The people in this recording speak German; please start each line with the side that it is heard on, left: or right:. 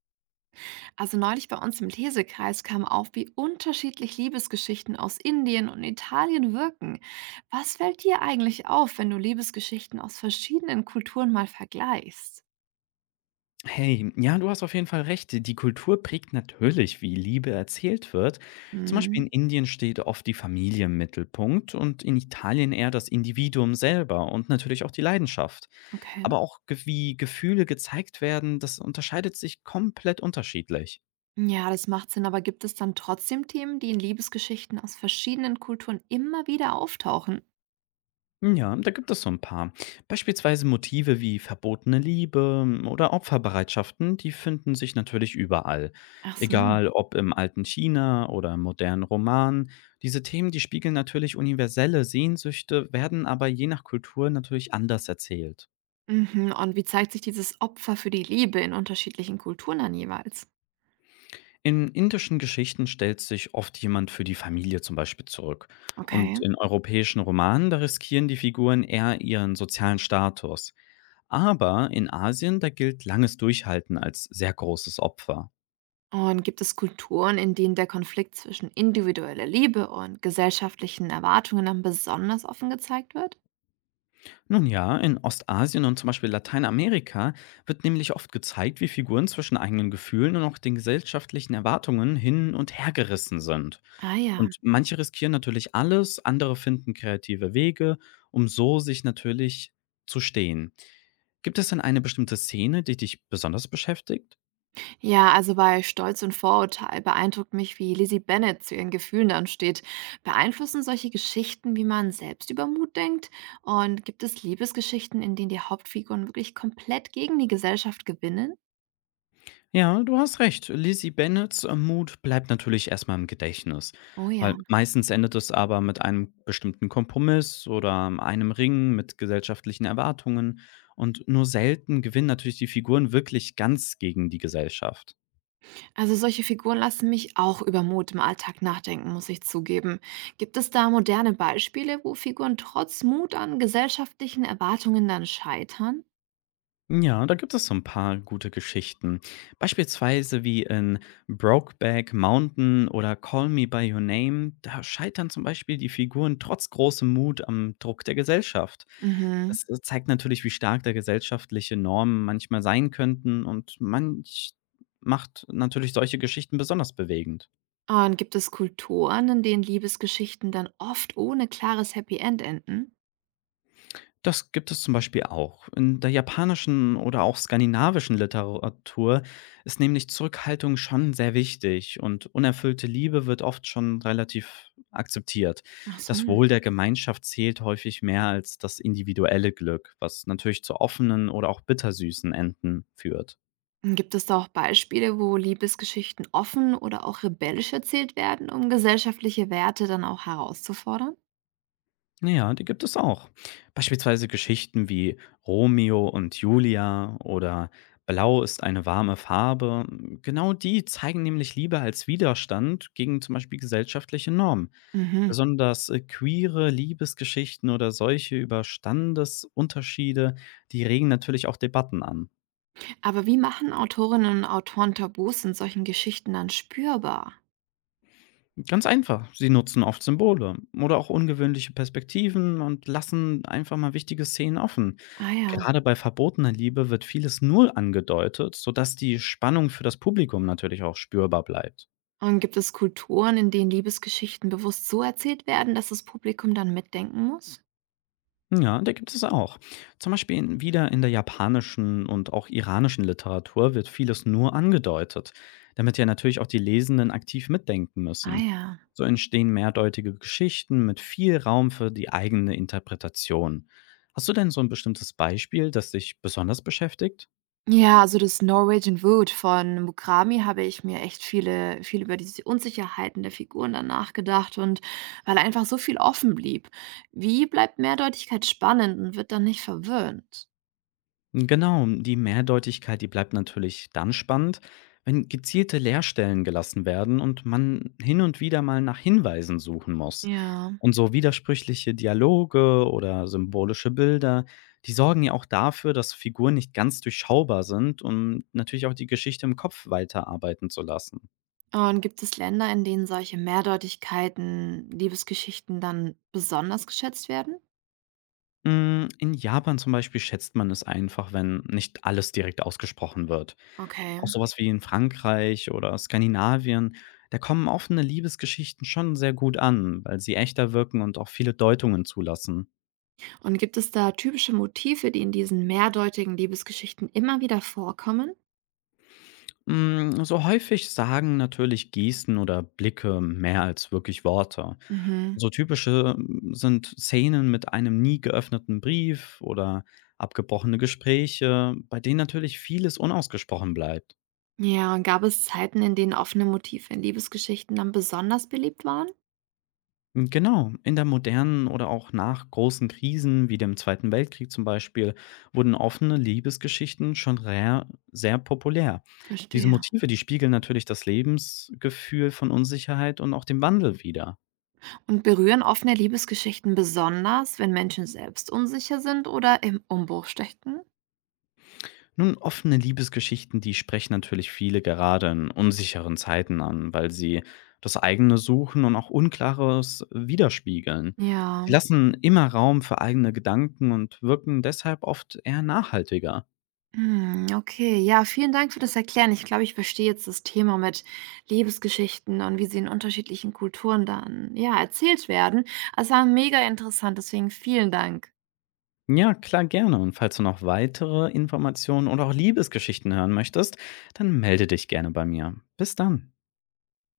right: Also neulich bei uns im Lesekreis kam auf, wie unterschiedlich Liebesgeschichten aus Indien und Italien wirken. Was fällt dir eigentlich auf, wenn du Liebesgeschichten aus verschiedenen Kulturen mal vergleichst?
left: Hey, ja, du hast auf jeden Fall recht. Die Kultur prägt natürlich, wie Liebe erzählt wird. Zum Beispiel in
right: Hm,
left: Indien steht oft die Familie im Mittelpunkt und in Italien eher das Individuum selber und natürlich auch die Leidenschaft.
right: okay.
left: Aber auch wie Gefühle gezeigt werden, das unterscheidet sich komplett unterschiedlich.
right: Ja, das macht Sinn, aber gibt es dann trotzdem Themen, die in Liebesgeschichten aus verschiedenen Kulturen immer wieder auftauchen?
left: Ja, da gibt es so ein paar. Beispielsweise Motive wie verbotene Liebe oder Opferbereitschaften, die finden sich natürlich überall.
right: Ach so.
left: Egal ob im alten China oder im modernen Roman. Diese Themen, die spiegeln natürlich universelle Sehnsüchte, werden aber je nach Kultur natürlich anders erzählt.
right: Mhm. Und wie zeigt sich dieses Opfer für die Liebe in unterschiedlichen Kulturen dann jeweils?
left: In indischen Geschichten stellt sich oft jemand für die Familie zum Beispiel zurück. Und
right: Okay.
left: in europäischen Romanen, da riskieren die Figuren eher ihren sozialen Status. Aber in Asien, da gilt langes Durchhalten als sehr großes Opfer.
right: Und gibt es Kulturen, in denen der Konflikt zwischen individueller Liebe und gesellschaftlichen Erwartungen dann besonders offen gezeigt wird?
left: Nun ja, in Ostasien und zum Beispiel Lateinamerika wird nämlich oft gezeigt, wie Figuren zwischen eigenen Gefühlen und auch den gesellschaftlichen Erwartungen hin und her gerissen sind.
right: Ah ja.
left: Und manche riskieren natürlich alles, andere finden kreative Wege, um so sich natürlich zu stehen. Gibt es denn eine bestimmte Szene, die dich besonders beschäftigt?
right: Ja, also bei Stolz und Vorurteil beeindruckt mich, wie Lizzie Bennett zu ihren Gefühlen dann steht. Beeinflussen solche Geschichten, wie man selbst über Mut denkt? Und gibt es Liebesgeschichten, in denen die Hauptfiguren wirklich komplett gegen die Gesellschaft gewinnen?
left: Ja, du hast recht. Lizzie Bennets Mut bleibt natürlich erstmal im Gedächtnis.
right: Oh
left: Weil
right: ja.
left: meistens endet es aber mit einem bestimmten Kompromiss oder einem Ringen mit gesellschaftlichen Erwartungen. Und nur selten gewinnen natürlich die Figuren wirklich ganz gegen die Gesellschaft.
right: Also solche Figuren lassen mich auch über Mut im Alltag nachdenken, muss ich zugeben. Gibt es da moderne Beispiele, wo Figuren trotz Mut an gesellschaftlichen Erwartungen dann scheitern?
left: Ja, da gibt es so ein paar gute Geschichten. Beispielsweise wie in „Brokeback Mountain“ oder „Call Me by Your Name“, da scheitern zum Beispiel die Figuren trotz großem Mut am Druck der Gesellschaft.
right: Mhm.
left: Das zeigt natürlich, wie stark da gesellschaftliche Normen manchmal sein könnten und manch macht natürlich solche Geschichten besonders bewegend.
right: Und gibt es Kulturen, in denen Liebesgeschichten dann oft ohne klares Happy End enden?
left: Das gibt es zum Beispiel auch. In der japanischen oder auch skandinavischen Literatur ist nämlich Zurückhaltung schon sehr wichtig und unerfüllte Liebe wird oft schon relativ akzeptiert.
right: Ach so.
left: Das
right: Und
left: Wohl der Gemeinschaft zählt häufig mehr als das individuelle Glück, was natürlich zu offenen oder auch bittersüßen Enden führt.
right: gibt es da auch Beispiele, wo Liebesgeschichten offen oder auch rebellisch erzählt werden, um gesellschaftliche Werte dann auch herauszufordern?
left: Ja, die gibt es auch. Beispielsweise Geschichten wie Romeo und Julia oder Blau ist eine warme Farbe. Genau die zeigen nämlich Liebe als Widerstand gegen zum Beispiel gesellschaftliche Normen.
right: Mhm.
left: Besonders queere Liebesgeschichten oder solche über Standesunterschiede, die regen natürlich auch Debatten an.
right: Aber wie machen Autorinnen und Autoren Tabus in solchen Geschichten dann spürbar?
left: Ganz einfach. Sie nutzen oft Symbole oder auch ungewöhnliche Perspektiven und lassen einfach mal wichtige Szenen offen.
right: Ah ja.
left: Gerade bei verbotener Liebe wird vieles nur angedeutet, sodass die Spannung für das Publikum natürlich auch spürbar bleibt.
right: Und gibt es Kulturen, in denen Liebesgeschichten bewusst so erzählt werden, dass das Publikum dann mitdenken muss?
left: Ja, da gibt es auch. Zum Beispiel in, wieder in der japanischen und auch iranischen Literatur wird vieles nur angedeutet, damit ja natürlich auch die Lesenden aktiv mitdenken
right: Ah
left: müssen.
right: ja.
left: So entstehen mehrdeutige Geschichten mit viel Raum für die eigene Interpretation. Hast du denn so ein bestimmtes Beispiel, das dich besonders beschäftigt?
right: Ja, also das Norwegian Wood von Mukrami habe ich mir echt viel über diese Unsicherheiten der Figuren dann nachgedacht, und weil einfach so viel offen blieb. Wie bleibt Mehrdeutigkeit spannend und wird dann nicht verwöhnt?
left: Genau, die Mehrdeutigkeit, die bleibt natürlich dann spannend, wenn gezielte Leerstellen gelassen werden und man hin und wieder mal nach Hinweisen suchen muss.
right: Ja.
left: Und so widersprüchliche Dialoge oder symbolische Bilder, die sorgen ja auch dafür, dass Figuren nicht ganz durchschaubar sind, um natürlich auch die Geschichte im Kopf weiterarbeiten zu lassen.
right: Und gibt es Länder, in denen solche Mehrdeutigkeiten, Liebesgeschichten dann besonders geschätzt werden?
left: In Japan zum Beispiel schätzt man es einfach, wenn nicht alles direkt ausgesprochen wird.
right: Okay.
left: Auch sowas wie in Frankreich oder Skandinavien, da kommen offene Liebesgeschichten schon sehr gut an, weil sie echter wirken und auch viele Deutungen zulassen.
right: Und gibt es da typische Motive, die in diesen mehrdeutigen Liebesgeschichten immer wieder vorkommen?
left: So häufig sagen natürlich Gesten oder Blicke mehr als wirklich Worte.
right: Mhm.
left: So typische sind Szenen mit einem nie geöffneten Brief oder abgebrochene Gespräche, bei denen natürlich vieles unausgesprochen bleibt.
right: Ja, und gab es Zeiten, in denen offene Motive in Liebesgeschichten dann besonders beliebt waren?
left: Genau, in der modernen oder auch nach großen Krisen wie dem Zweiten Weltkrieg zum Beispiel wurden offene Liebesgeschichten sehr populär. Diese
right: Verstehe.
left: Motive, die spiegeln natürlich das Lebensgefühl von Unsicherheit und auch den Wandel wider.
right: Und berühren offene Liebesgeschichten besonders, wenn Menschen selbst unsicher sind oder im Umbruch stecken?
left: Nun, offene Liebesgeschichten, die sprechen natürlich viele gerade in unsicheren Zeiten an, weil sie das eigene Suchen und auch Unklares widerspiegeln. Sie
right: Ja.
left: lassen immer Raum für eigene Gedanken und wirken deshalb oft eher nachhaltiger.
right: Hm, okay. Ja, vielen Dank für das Erklären. Ich glaube, ich verstehe jetzt das Thema mit Liebesgeschichten und wie sie in unterschiedlichen Kulturen dann, ja, erzählt werden. Es war mega interessant, deswegen vielen Dank.
left: Ja, klar, gerne. Und falls du noch weitere Informationen oder auch Liebesgeschichten hören möchtest, dann melde dich gerne bei mir. Bis dann.